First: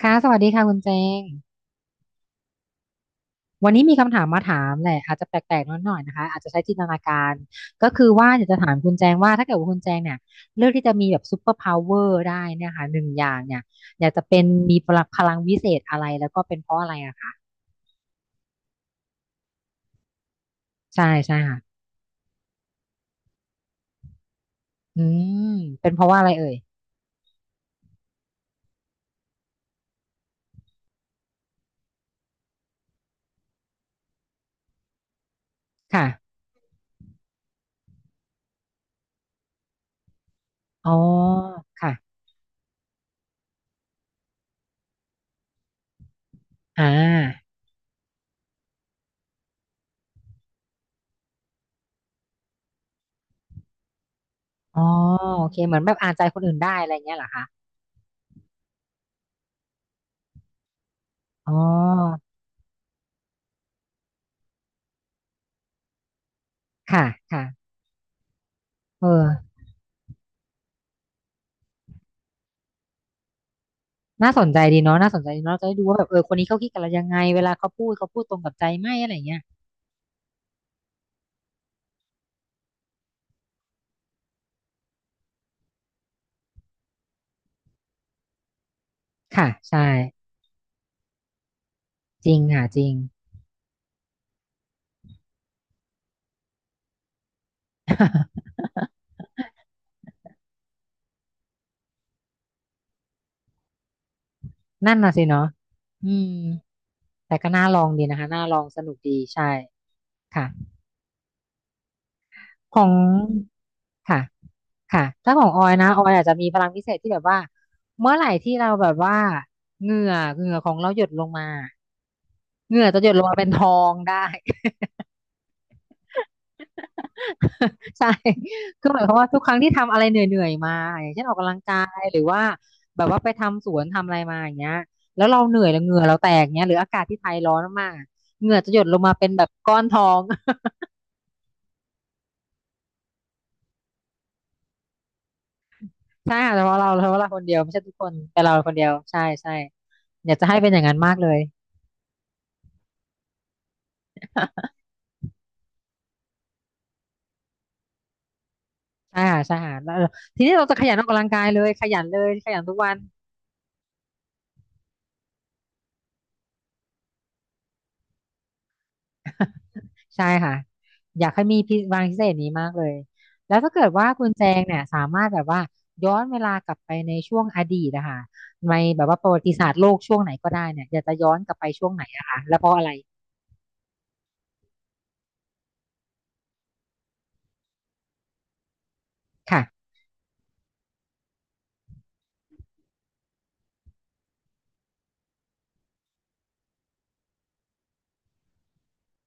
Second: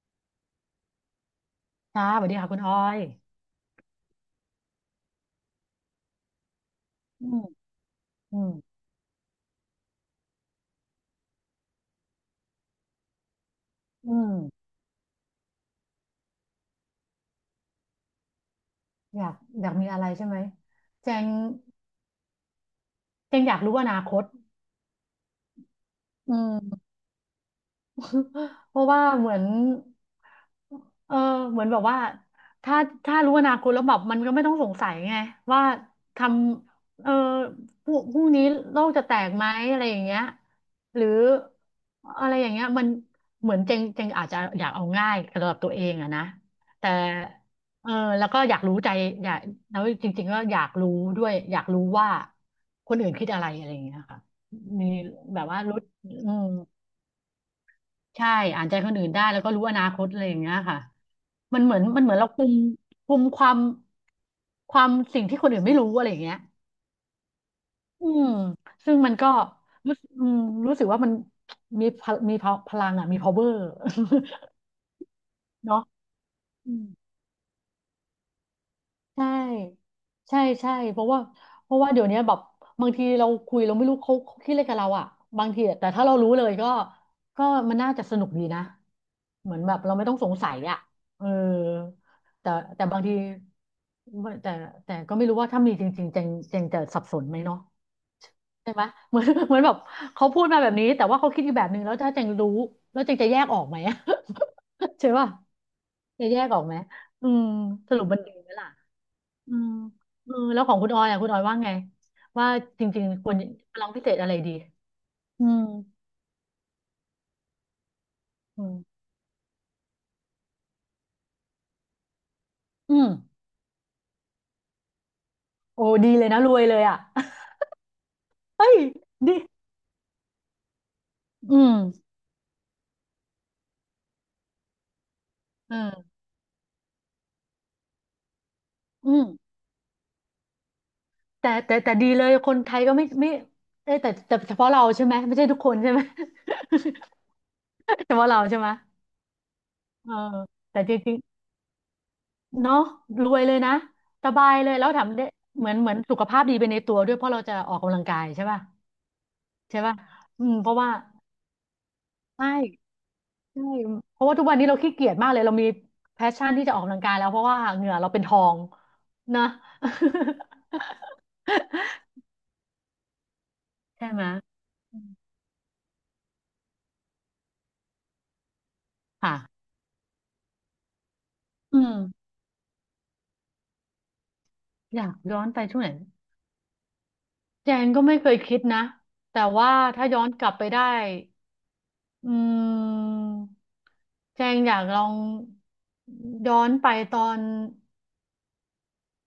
ค่ะสวัสดีค่ะคุณเจงค่ะสวัสดีค่ะคุณออยวันนี้มีคำถามมาถามแหละอาจจะแปลกๆนิดหน่อยนะคะอาจจะใช้จินตนากาอืรมก็คือว่าอือยากมจะถามคุณแจงว่าถ้าเกิดว่าคุณแจงเนี่ยเลือกที่จะมีแบบซูเปอร์พาวเวอร์ได้เนี่ยค่ะหนึ่งอย่างเนี่ยอยากอืจะมเป็นมีพลังพลังวิเศษอะไรแล้วก็เป็นเพราะอะไรอะคะอยากอยากมีอะไรใช่ไหมใช่แจงใช่ค่ะแจงอยากรู้อนาคตอืมเป็นเพราะว่าอะไรอืเอ่ยม เพราะว่าเหมือนเออเหมือนแบบว่าถ้าถ้ารู้อนาคตแล้วแบบมันก็ไม่ต้องสงสัยไงว่าค่ะทำเออพรุ่งนี้โลกจะแตกไหมอะไรอย่างเงี้ยอ๋อหรือค่ะอะไรอย่างเงี้ยมันเหมือนเจงเจงอาจจะอยากเอาง่ายสำหรับตัวเองอะนะอ่แต่าเออแล้วก็อยากรู้ใจอยากแล้วจริงๆก็อยากรู้ด้วยอยากรู้ว่าคนอื่นคิดอะไรอะไรอย่างเงี้ยค่ะอ๋อมีแบโอบเคว่าเหมืรู้อนแบบอ่านใจอืคนม อื่นได้อะไรเงี้ยเหรอคะใช่ อ่านใจคนอื่นได้ แล้วก็รู้อนาคตอะไรอย่างเงี้ยค่ะ อ๋มันเหมือนมันเหมืออนเราคุมคุมความความสิ่งที่คนอื่นไม่รู้อะไรอย่างเงี้ยค่ะค่ะอืมซึ่งเออ มันก็รู้สึกรู้สึกว่ามันมีพลังอ่ะมี power น่าสนใจดีเนาะน่าสนใจดีเนาะเรา จะได้เนาะ ดูว่าแบบเออคนนี้เขาคิดกันแล้วยังไงเวลาเขาพูดเขาพูดตรงกับใจไหมอะไรใช่เงี้ยใช่เพราะว่าเพราะว่าเดี๋ยวนี้แบบบางทีเราคุยเราไม่รู้เขาคิดอะไรกับเราอ่ะบางทีอะแต่ถ้าเรารู้เลยก็มันน่าจะสนุกดีนะค่ะเหมือนแบใช่บเราไม่ต้องสงสัยอ่ะเออจริงแต่ค่ะจแต่ริง บางทีแต่แต่ก็ไม่รู้ว่าถ้ามีจริงๆเจงเจงจะสับสนไหมเนาะ ใช่ไหม เหมือนเหมือนแบบเขาพูดมาแบบนี้แต่ว่าเขาคิดอีกแบบหนึ่งแล้วถ้าเจงรู้แล้วเจงจะแยกออกไหม นั่ นใช่น่ะสิป่ะเนาะอืจะมแยกออกไหมอืแต่มก็น่าลองสดีรุปมันะนคะดีน่าไหมลองล่ะ สนุกดีใช่อืมเออค่ะแล้วของคุณออยอ่ะคุณออยว่าไงว่าขจองริงๆควรร้องพิเศษค่ะอะไรดีค่ะถ้าขอืองมออยนะออยอาจจะมีพลังพิเศษที่แบบว่าเมื่อไหร่ที่อืเราแบบมว่าเหงื่อเหงื่อของเราหยดลงมาเหงื่ออืจะหยมดลงมาเป็นทองได้ โอ้ดีเลยนะรวยเลยอ่ะ ใช่ เฮ้ย คือหมายความว่าดีทุกครั้งที่ทำอะไรเหนื่อยๆมาอย่างเช่นออกกำลัอืงมกายหรือว่าแบบว่าไปทำสวนทำอะไรมาอย่างเงี้ยแล้วเราเหนื่อยเอแล้วเหงื่อเราอแตกเงี้ยหรืออากาศที่ไทยร้อนมากๆอะเหงื่อจะหยดลงมาอืเป็มนแบบก้อนทอง แต่ดีเลยคนไทยก็ไม่เอ้ยแต่เฉพาะเราใช่ไหมไม่ใช่ทุกคนใช่ไหม ใช่ค่ะเฉพาะเราเฉพาะเราคนเดียวไม่ใช่ทุกค เฉนพาะแต่เราเราใช่ไหคมนเดียวใช่ใช่เอออยากจะให้เป็นอแต่ย่างจนั้นมาริกงเลย ๆเนาะรวยเลยนะสบายเลยแล้วทำได้เหมือนเหมือนสุขภาพดีไปในตัวด้วยเพราะเราจะออกกำลังกายใช่ป่ะ ใช่ค่ะใช่ค่ะใช่แล้วป่ะทีอืนี้มเราเพจะราะขว่ายันออกกำลังกายเลยขยันเลยใช่ ขยันทุกวัน ใช่เพราะว่าทุกวันนี้เราขี้เกียจมากเลย เรามีแพชชั่นที่จะออกกำลังกายแล้วเพราะว่าเหงื่อเราเป็นทองนะ ใช่ค่ะอยากให้มีพิวัง พิเศษนี้มากเลยแล้วถ้าเกิดว่าใช่ไหมคุณแจงเนี่ยอืสามมารถแบบว่าย้อนเวลากลับไปในช่วงอดีตนะคะในแบบว่าประค่ะวัติศาสตร์โลกช่วงไหนก็ได้เนี่ยอยากจะย้อนกลับไปอืช่วงมไหนอะคะแล้วเพราะอะไรอยากย้อนไปช่วงไหนแจงก็ไม่เคยคิดนะแต่ค่ะว่าถ้าย้อนกลับไปได้อืมแจงอยากลองย้อนไปตอน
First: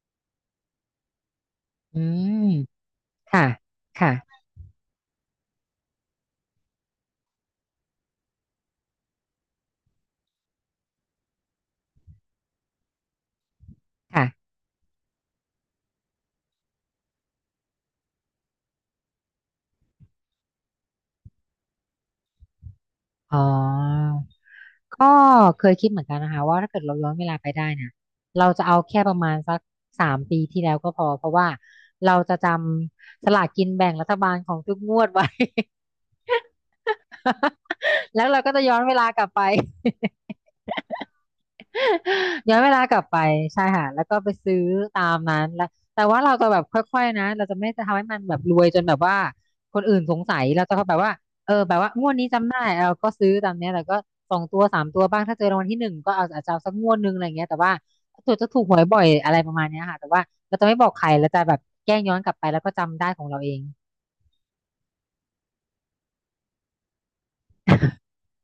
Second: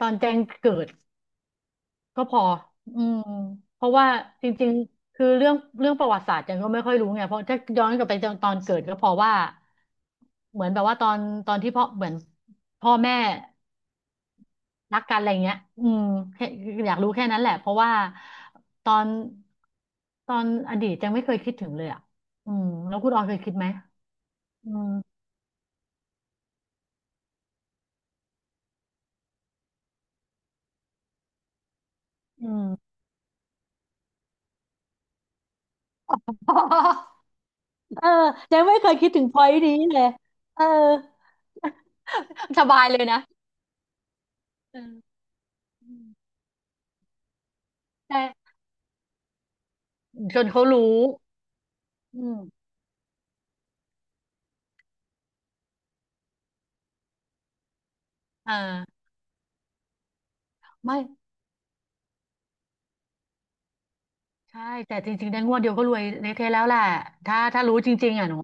ตอนแจงเกิด อืก็พมออืมค่ะเพราะว่าค่ะจริงๆ คือเรื่องประวัติศาสตร์จันก็ไม่ค่อยรู้ไงเพราะถ้าย้อนกลับไปตอนเกิดก็เพอว่าเหมือนแบบว่าตอนตอนที่พ่อเหมือนพ่อแม่ค่ะรักกันอะไรเงี้ยอืมแค่อยากรู้แค่นั้นแหละ เพราะว่าตอนตอนอดีตจังไม่เคยคิดถึงเลยอ่ะอืมแล้วคุณออยเคอ๋ยคิดไหมออืมก็เคยคิดเหมือนกันนะคะว่าถ้าเกิดเราย้อนเวลาไปได้เนี่ยเราจะเอาแค่ประมาณสัก3 ปีที่แล้วก็พอเพราะว่าเราจะจอืม ำสลากกินแบ่งรัฐบาลของทุกงวดไว้ เออ แล้วเราก็ยัจะงย้ไม่อนเคเวยลาคิดกถึงลับพไป อยต์นี้เลยเออ ย้อนสเวลาบายกเลลับยไปนะใช่ค่ะแล้วก็ไปซื้อตาเออมนั้นแล้วแต่ว่าเราจะแบบค่อยๆนะเราจะไม่จะทำให้มันแบบรใช่ วยจนแบบว่าคนอื่นสงสัจยนเราเขาจะรู้แบบว่าเออแบบว่างวดอืนี้จำได้มเราก็ซื้อตามเนี้ยแต่ก็สองตัวสามตัวบ้างถ้าเจอรางวัลที่หนึ่งก็เอาอาจจะเอาสักงวดหนึงอะไรเงี้ยแต่ว่าตัวจะเอถูกหวยบ่ออยอะไรประมาณเนี้ยค่ะแต่ว่าเราจะไม่บอกไม่ ใครเราจะแบบแกล้งย้อนกลับไปแล้วก็จำได้ของเราเองใช่ แต่จริงๆได้งวดเดียวก็รวยเละเทะแล้วแหละถ้ารู้จริงๆอ่ะหนู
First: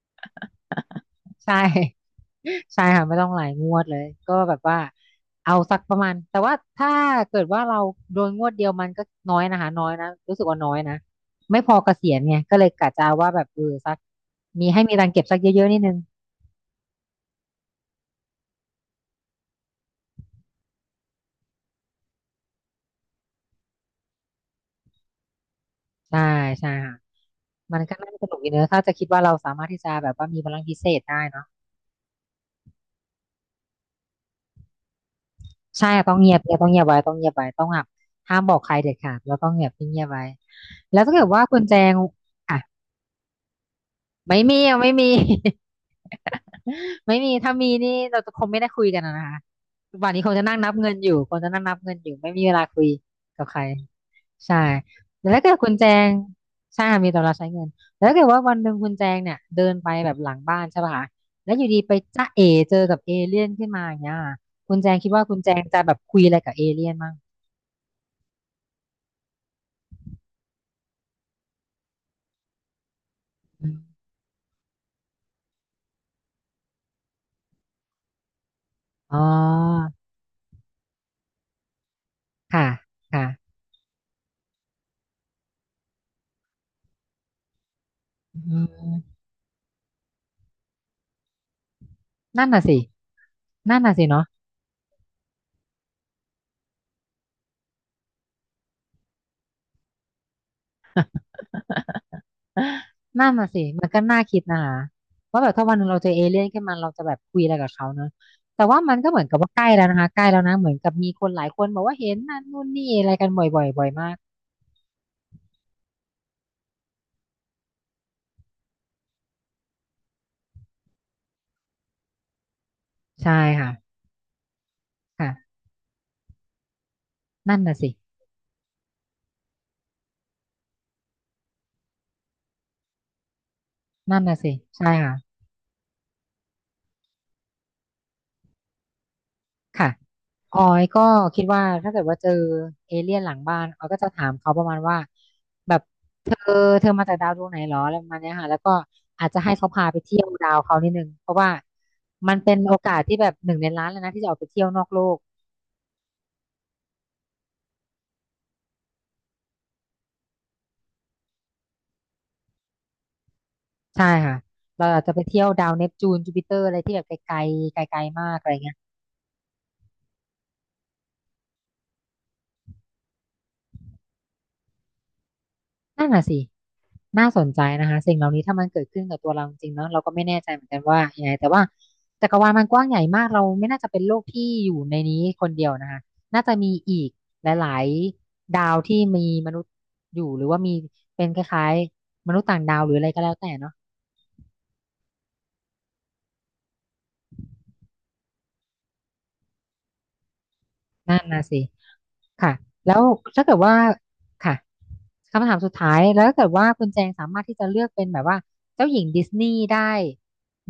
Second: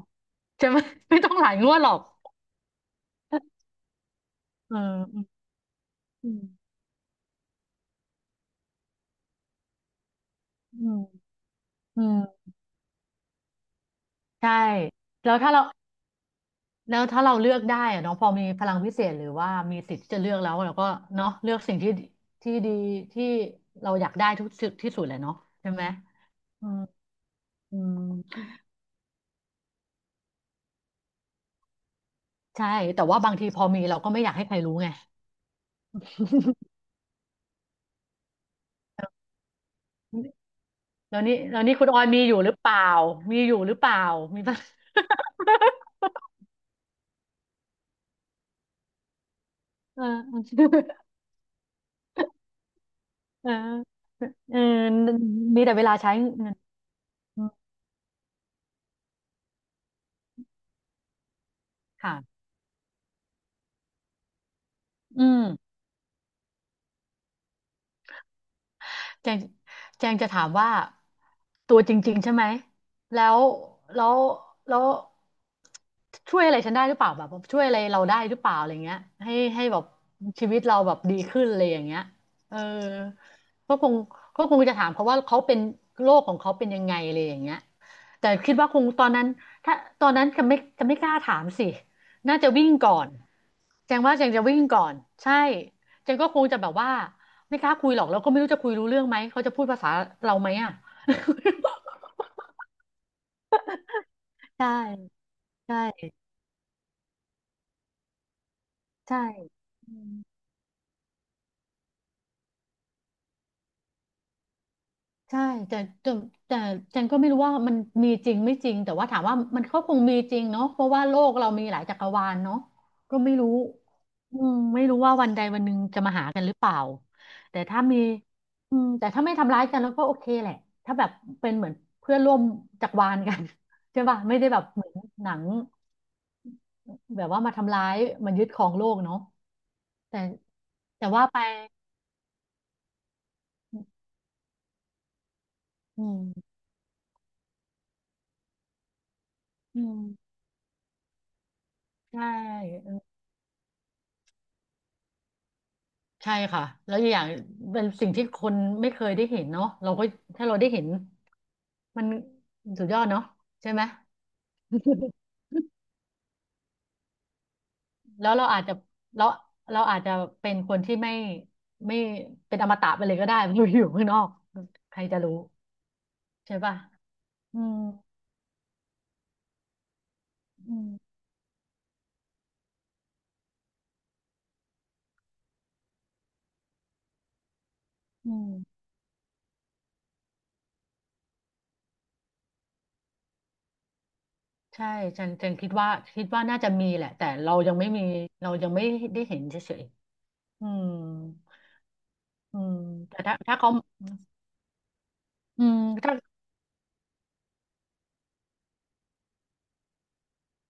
จะไม่ ไม่ต้องหใชลายงวดหรอก่ ใช่ค่ะไม่ต้องหลายงวดเลยก็แบบเอว่าอเอาสักประมาณอืแต่มว่าถ้าเกิดว่าเราโดนงวดเดียวมันก็น้อยนะคะน้อยนะรู้สึกว่าน้อยอืนะมไม่พอเกอืษียมณไงก็เลยกะจะเอาว่าแบบเออสักใช่มีให้มีตังค์เก็บแล้สัวกเยถ้าเราอะๆนิดนึงแล้วถ้าเราเลือกได้อะเนาะพอมีพลังพิเศษหรือว่ามีสิทธิ์ที่จะเลือกแล้วเราก็เนาะเลือกสิ่งที่ที่ดีที่เราอยากได้ทุกสุดที่สุดแหละเนาะใช่ไหมใช่อืใช่มค่ะอืมันก็มน่าจะสนุกอีกเนอะถ้าจะคิดว่าเราสามารถที่จะแบบว่ามีพลังพิเศษได้เนาะใช่แต่ว่าบางทีพอมีเราก็ไม่อยากให้ใครรู้ไง ใช่ค่ะต้องเงียบเนี่ยต้องเงียบไว้ต้องเงียบไว้ต้องหบบห้ามบอกใครเด็ดขาดแล้วต้องเงียบเงียบไว้แล้ว ถ้าแล้วเกิดนี่ว่าคุแล้วณแจนี่คุณงออยมีอยู่หรืออ่ะเปล่ามีอยู่หรือเปล่าไม่มีปะ มีอ่ะไม่ มี ไม่มีถ้ามีนี่เราจะคงไม่ได้คุยกันอะนะคะเวันนี้คงจะนั่งนัออบเงินอยู่คงจะนั่งนับเงินอยู่ไม่มีเวลาคุยกับเออใครใช่เออแล้วถ้าเกิดมีคุแต่ณเวแจลางใช้เงินใช่ค่ะมีแต่เราอืใช้มเงินแล้วถ้าเกิดว่าวันหนึ่งคุณแจงเนี่ยเดินไปแบบหลังบ้านใช่ป่ะคะแล้วอยู่ดีไปจ้าเอค่ะเจอกับเอเลี่ยนขึ้นมาอย่างเงี้ยค่ะคุณแจงคิดว่าอืคุณม แจงจะแบบคุยอะไรกับเอเลี่ยนมั้งแจงแจงจะถามว่าตัวจริงๆใช่ไหมแล้วอืมแล้วแล้วช่วยอะไรฉันได้หรือเปล่าแบบช่วยอะไรเราได้หรือเปล่าอะไรเงี้ยอ๋อให้แบบชีวิตเราแบบดีขึ้นอะไรอย่างเงี้ยเออค่ะค่ะก็คงก็คงจะถามเขาว่าเขาเป็นโรคของเขาเป็นยังไงอะไรอย่างเงี้ยแต่คิดอืว่าคงตอนมนั้นถ้าตอนนั้นจะไม่กล้าถามสิน่านั่นจะน่ะวิ่งสิก่อนนั่นแจน่ะงสิว่าแจเนาะ งจะวิ่งก่อนใช่แจงก็คงจะแบบว่า ไม่กล้าคุยหรอกแล้วก็ไม่รู้จะคุยรู้เรื่องไหมเขาจะพูดภาษาเราไหมอ่ะ นั่นน่ะสิมันก็น่าคิดนะใชคะ่ว่าแบบถ้าใชวันหนึ่งเราเจอ่เอเลี่ยนขึ้นมาเราจะแบบคุยอะไรกับเขาเนอะแต่ว่ามันก็ใช่เหมือนกับว่าใกล้แล้วอืนะคะมใกล้แล้วนะเหมือนกับมีคนหลายคนบอกว่าเห็นนั่นนู่นนี่อะไรกันบ่อยๆบ่อยมากใช่แต่แต่แต่จันก็ไม่รู้ว่ามันมีจริงไม่จริงแต่ว่าถามว่ามันก็คงมีจริงเนาะเพราะว่าโลกเรามีหลายจักรวาลเนาะก็ไม่ใช่รู้ค่ะอืมไม่รู้ว่าวันใดค่ะวันหนึ่งจะมาหากันหรือเปล่านั่แต่นน่ะถ้าสิมีอืมแต่ถ้าไม่ทำร้ายกันแล้วก็โอเคแหละถ้าแบบเป็นเหมือนเพื่อนร่วมจักรวาลกัน ใช่ป่ะนั่นไม่น่ะได้สิแบบเหมือใช่นค่ะ หนัง แบบว่ามาทำร้ายมายึดครองโลกเนาะค่ะ แต่ออยก็แต่ว่าไปคิดว่าถ้าเกิดว่าเจอเอเลี่ยนหลังบ้านออยก็จะถามเขาประมาณว่าแบบอืเธอมเธอมาจากดาวดวงไหนหรออะไรประมาณเนี้ยค่ะแล้วก็อาจจะให้เขาอืพาไปเที่ยวมดาวเขานิดนึงเพราะว่าใชมันเป็นโอ่กาสที่แบบหนึ่งในล้านเลยนะที่จะออกไปเที่ยวนอกโลกใช่ค่ะแล้วอกอย่างเป็นสิ่งที่คนไม่เคยได้เห็นเนาะเราก็ถ้าเราได้เห็นมันสุดยอดเนาะใช่ไหม ใช่ค่ะเราอาจจะ ไปเที่ยวดาวเนปจูนจูปิเตอร์อะไรที่แบบไกลๆไกลๆมาแล้วกเราอะไรอาจเงี้จะย เราเราอาจจะเป็นคนที่ไม่เป็นอมตะไปเลยก็ได้ ไม่อยู่ข้างนอกใครจะรู้นั่นน่ะสิ ใช่ป่ะน่าสนอืใจมนะคะสิ่งเหล่านี้ถ้ามันเกิดขึ้นกับตัวเราจริงๆเนาะเราก็ไม่แน่ใจเหมือนอืกันว่ามยังไงแต่ว่าจักรวาลมันกว้างใหญ่มากเราไม่น่าจะเป็นโลกที่อยู่ในนี้คนเดียวนะคะน่าจะมีอีกหลายอืๆดาวม ที่มีมนุษย์อยู่หรือว่ามีเป็นคล้ายๆมนุษย์ต่างดาวหรืออะไรก็แล้วแต่เนาะใช่ฉันคิดว่าคิดว่าน่าจะมีแหละแต่เรายังไม่มีเรายังไม่ได้เห็นเฉยๆอืมนั่นน่ะสิ ค่ะอืมแล้วแต่ถ้าถ้าถ้าเกิดเขาว่าค่ะคำถามอืสุดมท้ายถ้าแล้วถ้าเกิดว่าคุณแจงสามารถที่จะเลือกเป็นแบบว่าเจ้าหญิงดิสนีย์ได้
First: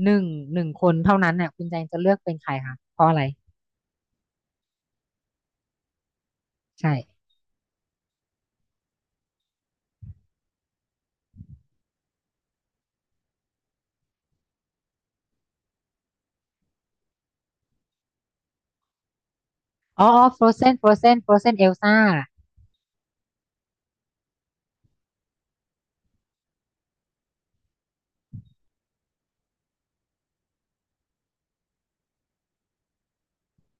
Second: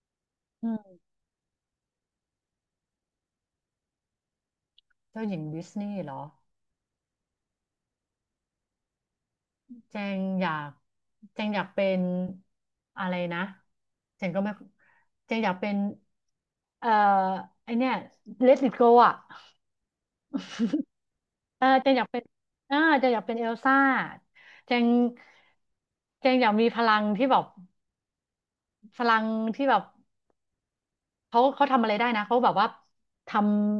หนึ่งหนึ่อืงคนมเท่านั้นเนี่ยคุณแจงจะเลือกเป็นใครคะเพราะอะไรเจ้าหญิงดิสนีย์เหรอใช่เจงอยากเจงอยากเป็นอะไรนะเจงก็ไม่เจงอยากเป็นเอ่อไอเนี่ยเลติ t โกอ่ะอ๋อ Frozen Frozen เออเจ Elsa งอยากเป็นเจงอยากเป็นเอลซ่าเจงเจงอยากมีพลังที่แบบพลังที่แบบ เขาเขาทำอะไรได้นะเขาแบบว่าท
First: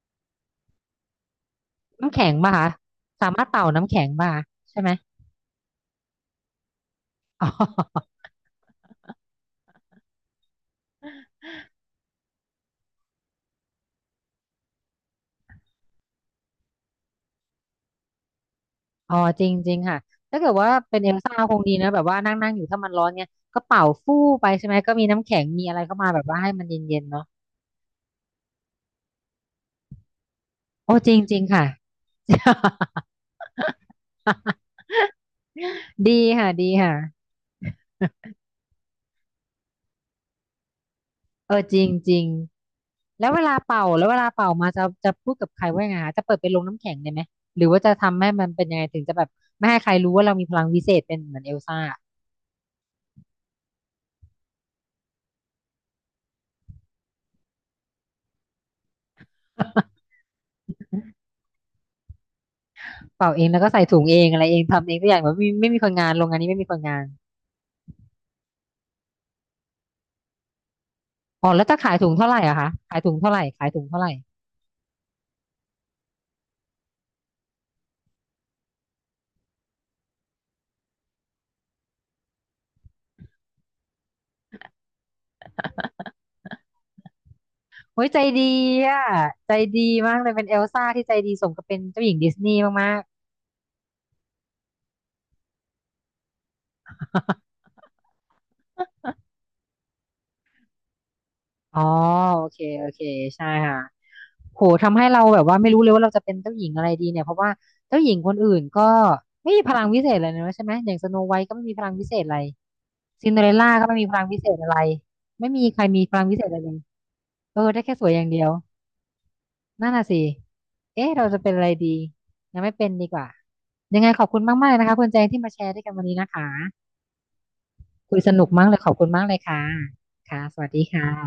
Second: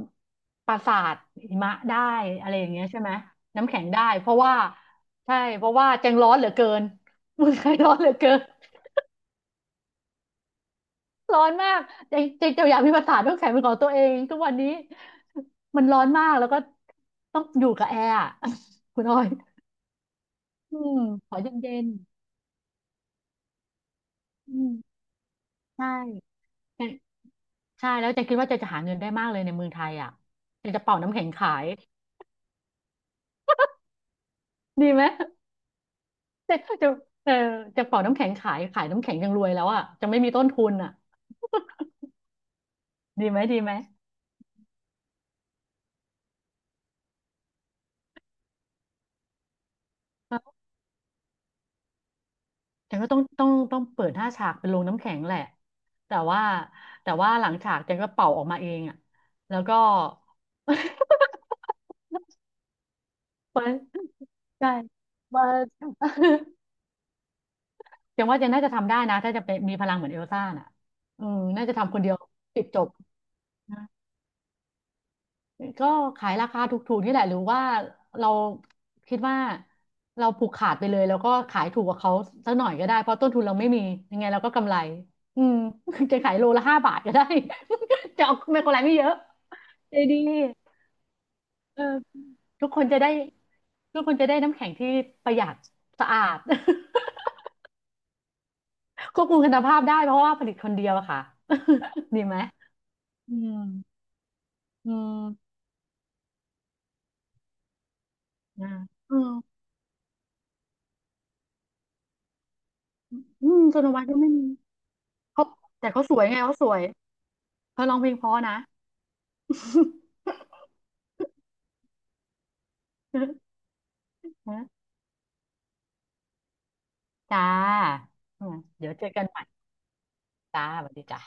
ำปราสาทหิมะได้น้ำแข็งอะป่ะไรอคะย่างเงี้ยใช่ไหมสามารถเป่าน้ำแข็งน้ำได้แข็งเพป่ะราะคะว่าใช่ไหมใช่เพราะว่าแจงร้อนเหลือเกิน อ๋เมืองไทยร้อนเหลืออเกินร้อนมากแจงแจงจะอยากมีปราสาทน้ำแข็งเป็นของตัวเองทุกวันนี้มันร้อนมากแล้วก็ต้องอยู่กับแอร์อะ คุณอ๋อออยจริงจริงค่ะถ้าเกิดว่าอืเป็มนเอลขซ่าอคงดีเย็นนะแบบว่านั่งนั่งอยู่ถ้ามันร้อนเนี่ยก็เป่าฟู่ไปๆอืใช่ไหมมก็มีน้ำแข็งมีอะไรใช่เข้ามาแบบว่าให้มันแต่เย็นๆเนาะใช่แล้วแจะคิดว่าแจะจะหาเงินได้มากเลยในเมืองไทยอ่ะเจะจะโอ้เป่าจริน้ำงแข็งจริงขาค่ะ ย ดีไหม ดี ค่ะแต่ดีถ้จะค่ะเออจะเป่าน้ำแข็งขายขายน้ำแข็งยังรวยแล้วอ่ะจะไม่มีต้นทุนอ่ะเออจริงจริงแล้ดีวไหมเวลาดีไหมเป่าแล้วเวลาเป่ามาจะพูดกับใครว่ายังไงคะจะเปิดเป็นโรงน้ำแข็งได้ไหมหรือว่าจะทำให้มันเป็นยังไงถึงจะแบบไม่ให้ใครรู้ว่าเรามีเออพลังวิเศษเป็นเหมือนเอลซ่า แต่ก็ต้องเปิดหน้าฉากเป็นโรงน้ำแข็งแหละแต่ว่าแต่ว่าหลังฉากเจังก็เป่าออกมาเองอ่ะแล้วก็ เป่าเองแล้เปิวก็ดใส่ถุงเองอะไรเองใช่ทำเองทุกอย่างแบบมา ไม่มีคนงานโรงงาน นี้ไม่มีคนงานเจัง ว่าเจังน่าจะทำได้นะถ้าจะเป็นมีพลังเหมือนเอลซ่าน่ะอืมอ๋อแล้น่าวจะจะขาทำยคนถุเดีงยวเท่าไหร่อะปิดคะจบ ขายถุงเท่าไหร่ขายถุงเท่าไหร่ก็ขายราคาถูกๆนี่แหละหรือว่าเราคิดว่าเราผูกขาดไปเลยแล้วก็ขายถูกกว่าเขาสักหน่อยก็ได้เพราะต้นทุนเราไม่มียังไงเราก็กำไรอืม จะขายโลละ5 บาทก็ได้ เฮ้ย ใจจะเอาดีไม่กำไรไม่อะเยอะใจดีใจมาดีกเลยเป็นเอลซ่าที่ใจดีสมกับเป็เอนอเจ้าหญิงดิสนีย์ทุกคนมาจะกได้ๆ ทุกคนจะได้น้ำแข็งที่ประหยัดสะอาด ควบคุมคุณภาพได้เพราะว่าผลิตคนเดียวอะค่ะ อ๋อ ดีไหมโอเคโอเคอืใช่มค่ะโหอืทำให้เราแบบมว่าไม่รู้เลยว่าเราจะเป็นเจ้าหญิงอะไรดีเนี่ยเพราะว่าเจ้าหญิงคนอื่นนะก็อืมไม่มีพลังวิเศษอะไรเลยนะใช่ไหมอย่างสโนไวท์ก็ไม่มีพลังวิเศษอะไรซินเดออืเรลมล่าโซก็นไม่วัดมีพก็ลังไม่วิมีเศษอะไรเขาไม่มีใครแต่มีเขาสพวลัยงวิไงเศษอะเขาไรสเลวยย เออเธได้อแค่ร้องสเพวลยงอเพย่างราะเดียวนะ นั่นน่ะสิเอ๊ะเราจะเป็นอะไรดียังไม่เป็นดีกว่ายังไงขอบนคุณมากะมากเลยนะคะคุณแจงที่มาแชร์ด้วยกันวันนี้นะคะจ้าคุยสนุกมากเลยขเดี๋ยอบวเจคุณอมากักนเลใหยม่ค่ะค่ะสจ้าวัสสดีวัสดีค่ะจ้า